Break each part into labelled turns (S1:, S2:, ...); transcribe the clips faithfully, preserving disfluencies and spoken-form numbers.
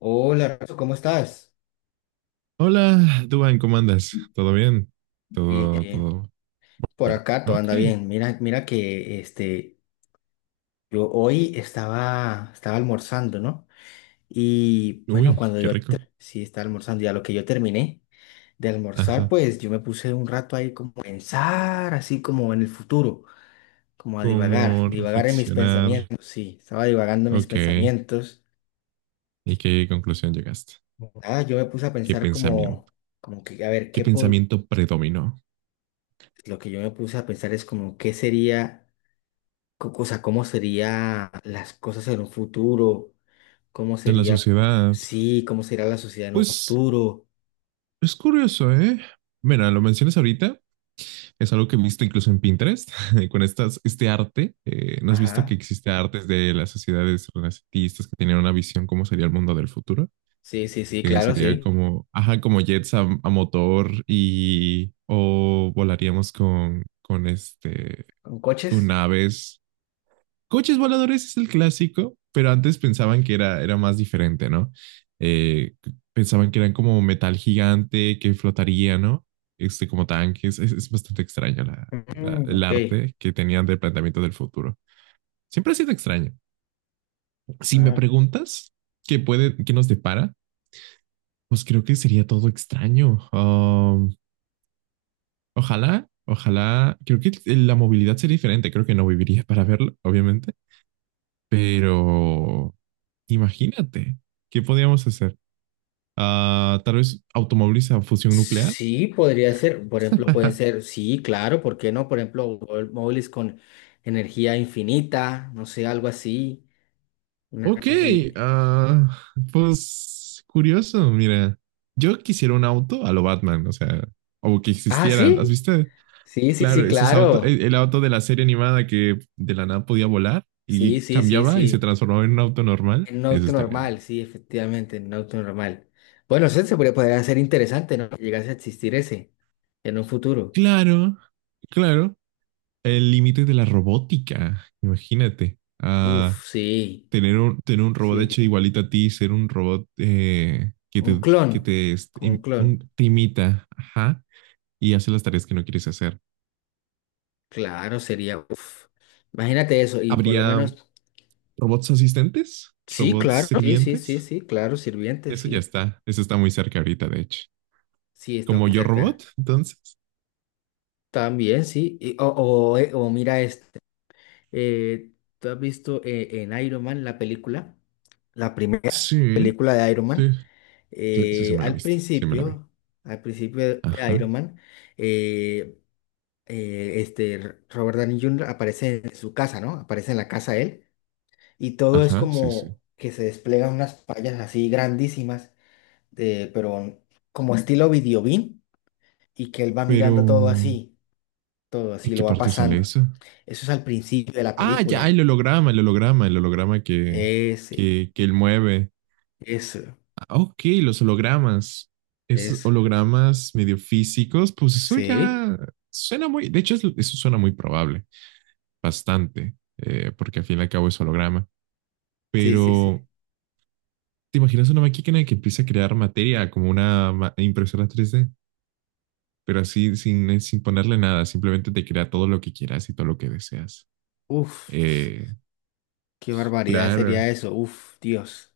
S1: Hola, Renzo, ¿cómo estás?
S2: Hola, Duan, ¿cómo andas? ¿Todo bien?
S1: Bien,
S2: Todo,
S1: bien.
S2: todo.
S1: Por
S2: Bueno,
S1: acá todo
S2: ok.
S1: anda bien. Mira, mira que este, yo hoy estaba, estaba almorzando, ¿no? Y bueno,
S2: Uy,
S1: cuando
S2: qué
S1: yo
S2: rico.
S1: ter- sí estaba almorzando, y a lo que yo terminé de almorzar,
S2: Ajá.
S1: pues yo me puse un rato ahí como a pensar, así como en el futuro, como a divagar,
S2: ¿Cómo
S1: divagar en mis
S2: reflexionar?
S1: pensamientos. Sí, estaba divagando en mis
S2: Ok.
S1: pensamientos.
S2: ¿Y qué conclusión llegaste?
S1: Ah, yo me puse a
S2: ¿Qué
S1: pensar como,
S2: pensamiento?
S1: como que, a ver,
S2: ¿Qué
S1: qué po-
S2: pensamiento predominó
S1: lo que yo me puse a pensar es como qué sería co- O sea, cómo serían las cosas en un futuro, cómo
S2: en la
S1: sería,
S2: sociedad?
S1: sí, cómo sería la sociedad en un
S2: Pues
S1: futuro.
S2: es curioso, ¿eh? Mira, lo mencionas ahorita. Es algo que he visto incluso en Pinterest, con estas, este arte. eh, ¿no has visto que
S1: Ajá,
S2: existe artes de las sociedades renacentistas que tenían una visión cómo sería el mundo del futuro?
S1: sí, sí, sí,
S2: Que
S1: claro,
S2: sería
S1: sí.
S2: como, ajá, como jets a, a motor y o volaríamos con, con este,
S1: ¿Con coches?
S2: con aves. Coches voladores es el clásico, pero antes pensaban que era, era más diferente, ¿no? Eh, pensaban que eran como metal gigante que flotaría, ¿no? Este, como tanques. Es, es bastante extraño la- la-
S1: Mm,
S2: el
S1: ok.
S2: arte que tenían del planteamiento del futuro. Siempre ha sido extraño. Si me
S1: Ah,
S2: preguntas qué puede, qué nos depara, pues creo que sería todo extraño. Ah, Ojalá, ojalá, creo que la movilidad sería diferente, creo que no viviría para verlo, obviamente, pero imagínate, ¿qué podríamos hacer? Ah, tal vez automóviles a fusión nuclear.
S1: sí, podría ser, por ejemplo, pueden ser, sí, claro, ¿por qué no? Por ejemplo, mó- móviles con energía infinita, no sé, algo así, una
S2: Ok,
S1: cosa así.
S2: ah, pues curioso, mira, yo quisiera un auto a lo Batman, o sea, o que
S1: Ah,
S2: existieran, ¿has
S1: sí,
S2: visto?
S1: sí, sí,
S2: Claro,
S1: sí,
S2: ese es auto, el,
S1: claro.
S2: el auto de la serie animada que de la nada podía volar
S1: Sí,
S2: y
S1: sí, sí,
S2: cambiaba y se
S1: sí.
S2: transformaba en un auto normal,
S1: En un
S2: eso
S1: auto
S2: estaría bueno.
S1: normal, sí, efectivamente, en un auto normal. Bueno, eso se podría, podría ser interesante, ¿no? Que llegase a existir ese en un futuro.
S2: Claro, claro. El límite de la robótica, imagínate. Ah,
S1: Uf, sí,
S2: tener un, tener un robot hecho
S1: sí.
S2: igualito a ti, ser un robot eh, que
S1: Un
S2: te,
S1: clon,
S2: que te, este,
S1: como un
S2: im-
S1: clon.
S2: un- te imita, ajá, y hace las tareas que no quieres hacer.
S1: Claro, sería, uf. Imagínate eso, y por lo
S2: ¿Habría
S1: menos,
S2: robots asistentes?
S1: sí,
S2: ¿Robots
S1: claro, sí, sí, sí,
S2: sirvientes?
S1: sí, claro, sirviente,
S2: Eso ya
S1: sí.
S2: está, eso está muy cerca ahorita, de hecho.
S1: Sí, estamos
S2: ¿Como yo
S1: cerca.
S2: robot? Entonces.
S1: También, sí. y- o, o, eh, o mira este. eh, ¿Tú has visto eh, en Iron Man la película? La primera
S2: Sí,
S1: película de Iron
S2: sí,
S1: Man.
S2: cl- sí, sí
S1: eh,
S2: me la
S1: al
S2: viste, sí me la vi.
S1: principio, al principio de
S2: Ajá,
S1: Iron Man, eh, eh, este Robert Downey júnior aparece en su casa, ¿no? Aparece en la casa él y todo es
S2: ajá, sí, sí.
S1: como que se desplegan unas pantallas así grandísimas, de, pero como estilo videobeam y que él va
S2: Pero
S1: mirando todo así, todo
S2: ¿en
S1: así lo
S2: qué
S1: va
S2: parte sale
S1: pasando.
S2: eso?
S1: Eso es al principio de la
S2: Ah, ya,
S1: película.
S2: el holograma, el holograma, el holograma que,
S1: Ese,
S2: que, que él mueve.
S1: eso,
S2: Ah, ok, los hologramas. Esos
S1: eso.
S2: hologramas medio físicos, pues eso
S1: Sí,
S2: ya suena muy, de hecho, es- eso suena muy probable, bastante, eh, porque al fin y al cabo es holograma.
S1: sí, sí, sí.
S2: Pero, ¿te imaginas una máquina que empieza a crear materia como una ma- impresora tres D? Pero así, sin, sin ponerle nada, simplemente te crea todo lo que quieras y todo lo que deseas.
S1: Uf.
S2: Eh,
S1: Qué barbaridad sería
S2: claro.
S1: eso. Uf, Dios.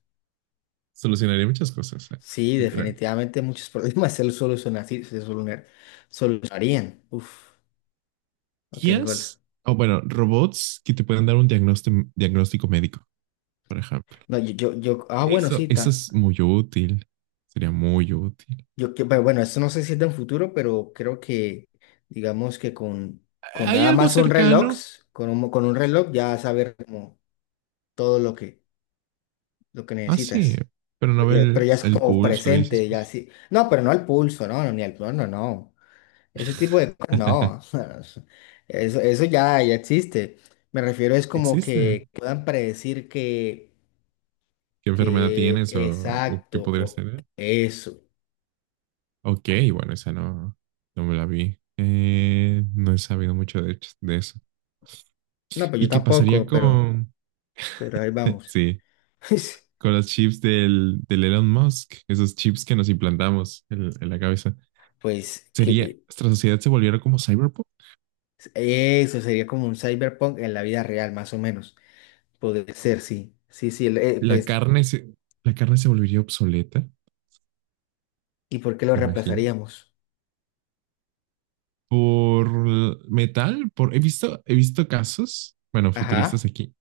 S2: Solucionaría muchas cosas, eh,
S1: Sí,
S2: yo creo.
S1: definitivamente muchos problemas se solucionan, sí, se solucionar- solucionarían. Uf, no tengo el...
S2: I As, o bueno, robots que te pueden dar un diagnóstico, diagnóstico médico, por ejemplo.
S1: No, yo, yo, yo- ah, bueno,
S2: Eso,
S1: sí,
S2: eso
S1: ta-
S2: es muy útil. Sería muy útil.
S1: yo, que- pero bueno, esto no sé si es de un futuro, pero creo que, digamos que con, con
S2: ¿Hay
S1: nada
S2: algo
S1: más un reloj,
S2: cercano?
S1: con un, con un reloj ya saber como todo lo que, lo que
S2: Ah, sí,
S1: necesitas.
S2: pero no
S1: Pero
S2: ve
S1: ya, pero
S2: el,
S1: ya es
S2: el
S1: como
S2: pulso y esas
S1: presente, ya
S2: cosas.
S1: sí. No, pero no al pulso, no, no, ni al... No, no, no. Ese tipo de cosas, no, o sea, eso, eso ya, ya existe. Me refiero es como
S2: Existe.
S1: que puedan predecir que,
S2: ¿Qué enfermedad
S1: que
S2: tienes o, o qué
S1: exacto
S2: podrías
S1: o
S2: tener?
S1: eso.
S2: Ok, bueno, esa no, no me la vi. Eh, no he sabido mucho de, de eso.
S1: No, pues yo
S2: ¿Y qué pasaría
S1: tampoco, pero,
S2: con...
S1: pero ahí vamos.
S2: sí, con los chips del, del Elon Musk, esos chips que nos implantamos en, en la cabeza.
S1: Pues
S2: Sería,
S1: que
S2: nuestra sociedad se volviera como Cyberpunk.
S1: eso sería como un cyberpunk en la vida real, más o menos. Podría ser, sí. Sí, sí, el- eh,
S2: La
S1: pues,
S2: carne se, la carne se volvería obsoleta, ¿te
S1: ¿y por qué lo
S2: imaginas?
S1: reemplazaríamos?
S2: Por l- metal, por, he visto, he visto casos, bueno, futuristas
S1: Ajá,
S2: aquí,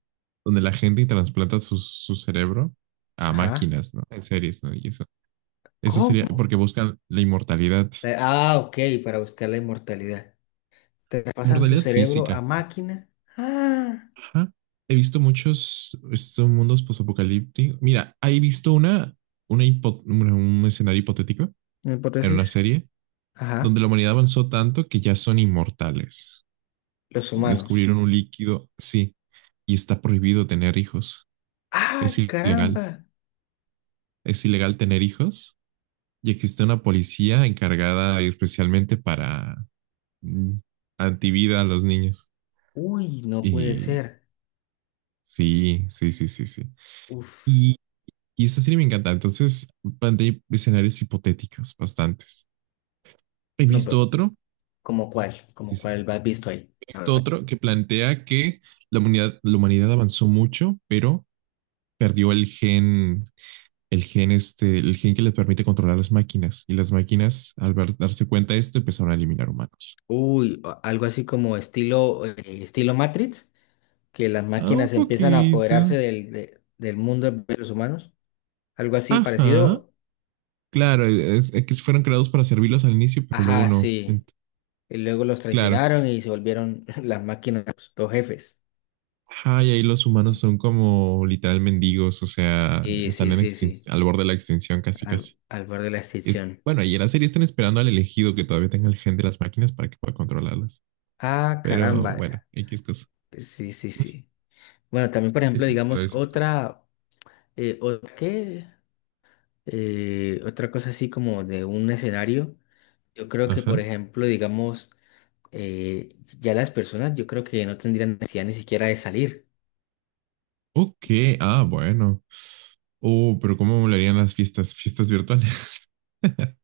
S2: donde la gente transplanta su, su cerebro a
S1: ajá.
S2: máquinas, ¿no? En series, ¿no? Y eso, eso sería
S1: ¿Cómo?
S2: porque buscan la inmortalidad,
S1: Eh, Ah, ok, para buscar la inmortalidad. Te pasan su
S2: mortalidad
S1: cerebro a
S2: física.
S1: máquina. Ah,
S2: Ajá. He visto muchos estos mundos posapocalípticos. Mira, he visto una, una hipo- bueno, un escenario hipotético
S1: una
S2: en una
S1: hipótesis.
S2: serie
S1: Ajá.
S2: donde la humanidad avanzó tanto que ya son inmortales.
S1: Los humanos.
S2: Descubrieron un líquido, sí, y está prohibido tener hijos. Es
S1: Ah,
S2: ilegal.
S1: caramba.
S2: Es ilegal tener hijos y existe una policía encargada especialmente para mm, antivida a los niños.
S1: Uy, no puede
S2: Y
S1: ser.
S2: sí, sí, sí, sí, sí.
S1: Uf.
S2: Y esta serie me encanta. Entonces, planteé escenarios hipotéticos, bastantes. He
S1: No,
S2: visto
S1: pero
S2: otro,
S1: ¿como cuál?
S2: sí,
S1: ¿Como
S2: sí,
S1: cuál has visto ahí?
S2: he visto otro que plantea que la humanidad, la humanidad avanzó mucho, pero perdió el gen, el gen este, el gen que les permite controlar las máquinas. Y las máquinas, al ver- darse cuenta de esto, empezaron a eliminar humanos.
S1: Uy, a- algo así como estilo, eh, estilo Matrix, que las
S2: Ah, un
S1: máquinas empiezan a apoderarse
S2: poquito.
S1: del, de- del mundo de los humanos. Algo así
S2: Ajá.
S1: parecido.
S2: Claro, es, es que fueron creados para servirlos al inicio, pero luego
S1: Ajá,
S2: no.
S1: sí.
S2: Ent-
S1: Y luego los
S2: claro.
S1: traicionaron y se volvieron las máquinas, los jefes.
S2: Ajá, y ahí los humanos son como literal mendigos, o sea,
S1: Y
S2: están
S1: sí,
S2: en
S1: sí,
S2: extin-
S1: sí.
S2: al borde de la extinción casi
S1: Al,
S2: casi.
S1: al borde de la
S2: Es,
S1: extinción.
S2: bueno, y en la serie están esperando al elegido que todavía tenga el gen de las máquinas para que pueda controlarlas.
S1: Ah,
S2: Pero
S1: caramba.
S2: bueno, X cosa.
S1: Sí, sí, sí. Bueno, también, por
S2: Es
S1: ejemplo,
S2: que se sabe
S1: digamos,
S2: ese punto.
S1: otra, eh, otra, ¿qué? Eh, otra cosa así como de un escenario. Yo creo que, por
S2: Ajá.
S1: ejemplo, digamos, eh, ya las personas, yo creo que no tendrían necesidad ni siquiera de salir.
S2: Ok, ah, bueno. Oh, pero ¿cómo molarían las fiestas? Fiestas virtuales.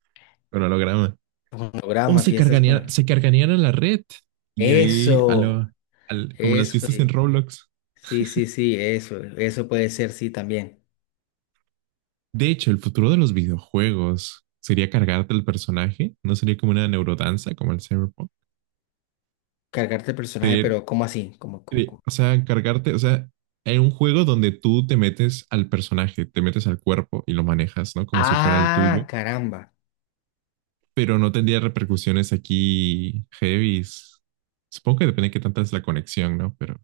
S2: Con holograma.
S1: Con
S2: O
S1: programas,
S2: se
S1: fiestas
S2: cargarían,
S1: con...
S2: se cargarían a la red. Y ahí, a
S1: Eso,
S2: lo, al- como las
S1: eso,
S2: fiestas en
S1: sí.
S2: Roblox.
S1: Sí, sí, sí, eso, eso puede ser, sí, también.
S2: De hecho, el futuro de los videojuegos sería cargarte el personaje, no sería como una neurodanza como el Cyberpunk.
S1: Cargarte el personaje,
S2: Sería-
S1: pero ¿cómo así? como como-
S2: sería-
S1: como-
S2: o sea, cargarte, o sea, hay un juego donde tú te metes al personaje, te metes al cuerpo y lo manejas, ¿no? Como si fuera el
S1: Ah,
S2: tuyo,
S1: caramba.
S2: pero no tendría repercusiones aquí heavies. Supongo que depende de qué tanta es la conexión, ¿no? Pero,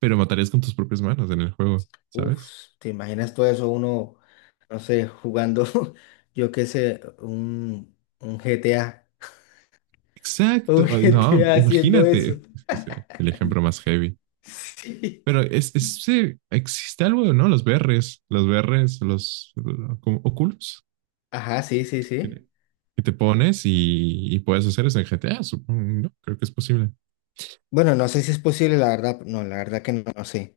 S2: pero matarías con tus propias manos en el juego,
S1: Uf,
S2: ¿sabes?
S1: ¿te imaginas todo eso uno, no sé, jugando, yo qué sé, un, un G T A, un
S2: Exacto. Ay, no,
S1: G T A haciendo eso?
S2: imagínate. Es que es el ejemplo más heavy.
S1: Sí.
S2: Pero es, es- sí, existe algo, ¿no? Los B Rs, los B Rs, los, lo- como Oculus,
S1: Ajá, sí, sí, sí.
S2: que que te pones y, y puedes hacer eso en G T A, supongo, ¿no? Creo que es posible.
S1: Bueno, no sé si es posible, la verdad, no, la verdad que no, no sé,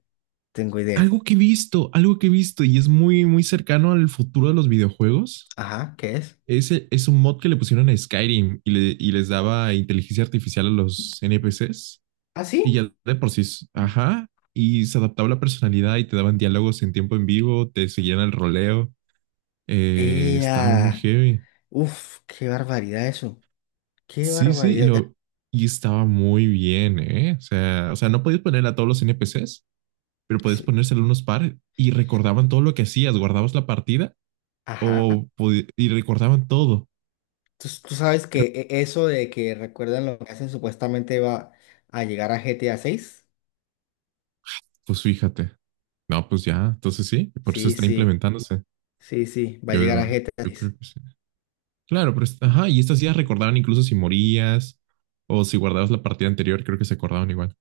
S1: tengo idea.
S2: Algo que he visto, algo que he visto y es muy, muy cercano al futuro de los videojuegos.
S1: Ajá, ¿qué es?
S2: Ese es un mod que le pusieron a Skyrim y, le- y les daba inteligencia artificial a los N P Cs
S1: ¿Ah,
S2: y
S1: sí?
S2: ya de por sí, ajá, y se adaptaba la personalidad y te daban diálogos en tiempo en vivo, te seguían el roleo. Eh, estaba muy
S1: ¡Ea!
S2: heavy.
S1: Uf, qué barbaridad eso, qué
S2: Sí, sí, y,
S1: barbaridad.
S2: lo, y estaba muy bien, ¿eh? O sea, o sea, no podías poner a todos los N P Cs, pero podías
S1: Sí,
S2: poner solo unos par y recordaban todo lo que hacías, guardabas la partida
S1: Ajá,
S2: o podi- y recordaban todo.
S1: tú, tú sabes que e- eso de que recuerdan lo que hacen supuestamente va a llegar a G T A seis.
S2: Pues fíjate. No, pues ya, entonces sí, por eso
S1: Sí,
S2: está
S1: sí,
S2: implementándose.
S1: sí, sí, va a
S2: Yo,
S1: llegar a G T A
S2: yo
S1: seis.
S2: creo que sí. Claro, pero es- ajá, y estas ya recordaban incluso si morías o si guardabas la partida anterior, creo que se acordaban igual.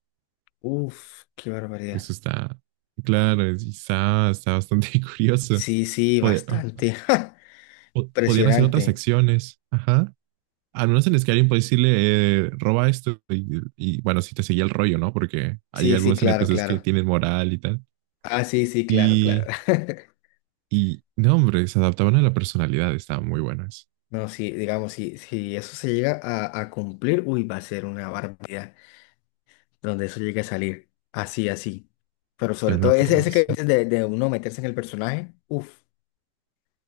S1: Uf, qué
S2: Eso
S1: barbaridad.
S2: está, claro, es- está, está bastante curioso.
S1: Sí, sí, bastante. ¡Ja!
S2: po- podían hacer otras
S1: Impresionante.
S2: acciones. Ajá. Al menos en Skyrim puedes decirle, eh, roba esto. Y, y, bueno, si te seguía el rollo, ¿no? Porque hay
S1: Sí, sí,
S2: algunos
S1: claro,
S2: N P Cs que
S1: claro.
S2: tienen moral y tal.
S1: Ah, sí, sí, claro,
S2: Y,
S1: claro.
S2: y no, hombre, se adaptaban a la personalidad. Estaban muy buenas.
S1: No, sí, digamos, si, si eso se llega a, a cumplir, uy, va a ser una barbaridad donde eso llegue a salir. Así, así. Pero sobre
S2: Yo
S1: todo
S2: lo
S1: ese,
S2: creo,
S1: ese que
S2: sí.
S1: dices de, de uno meterse en el personaje, uff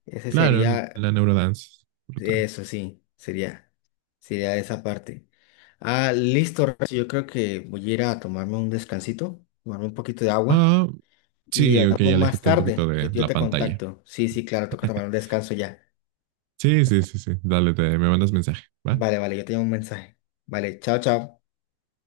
S1: ese
S2: Claro,
S1: sería.
S2: la neurodance. Brutal.
S1: Eso sí, sería, sería esa parte. Ah, listo, Rex, yo creo que voy a ir a tomarme un descansito, tomarme un poquito de agua
S2: Ah,
S1: y
S2: sí, ok,
S1: hablamos más
S2: aléjate un poquito
S1: tarde. Yo,
S2: de
S1: yo
S2: la
S1: te
S2: pantalla.
S1: contacto. Sí, sí, claro, toca tomar un descanso ya.
S2: Sí, sí, sí, sí. Dale, te, me mandas mensaje, ¿va?
S1: Vale, vale, yo te doy un mensaje. Vale, chao, chao.